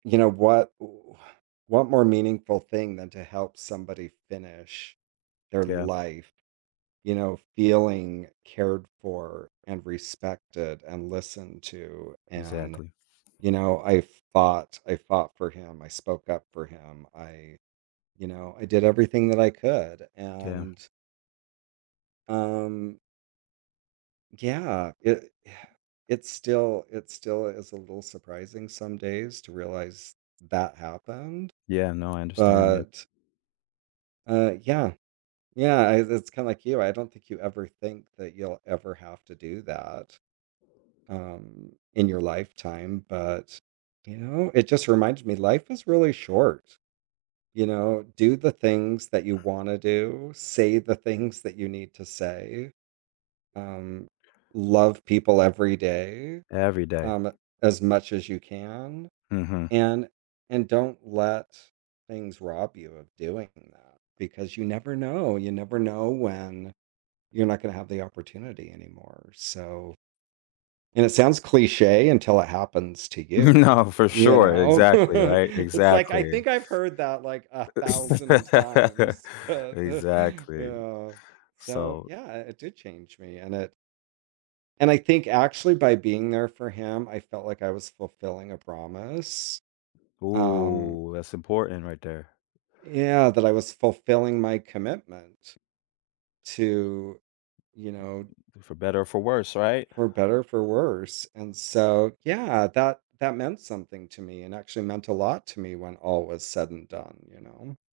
You know, what wh what more meaningful thing than to help somebody finish their Yeah. life, you know, feeling cared for, and respected, and listened to, and, Exactly. you know, I fought I fought for him, I spoke up for him, I you know, I did everything that I could, 'K yeah. and Um Yeah, it yeah, it's still it still is a little surprising some days to realize that happened, Yeah, no, I understand, yeah. but Uh, yeah yeah, i it's kinda like you, I don't think you ever think that you'll ever have to do that, um, in your lifetime, but, you know, it just reminds me life is really short, you know, do the things that you wanna do, say the things that you need to say, um, love people every day, Every day, um, as much as you can, Mhm. and and don't let things rob you of doing that. Because you never know you never know when you're not gonna have the opportunity anymore, so and it sounds cliche until it happens to you, No, for you sure, know, exactly, right, it's, like, I exactly. think I've heard that, like, a thousand times, but, Exactly, yeah so so yeah, it did change me, and it And I think, actually, by being there for him, I felt like I was fulfilling a promise, um Ooh, that's important right there. uh yeah, that I was fulfilling my commitment to, you know For better or for worse, right. For better or for worse, and so yeah, that that meant something to me, and actually meant a lot to me when all was said and done, you know?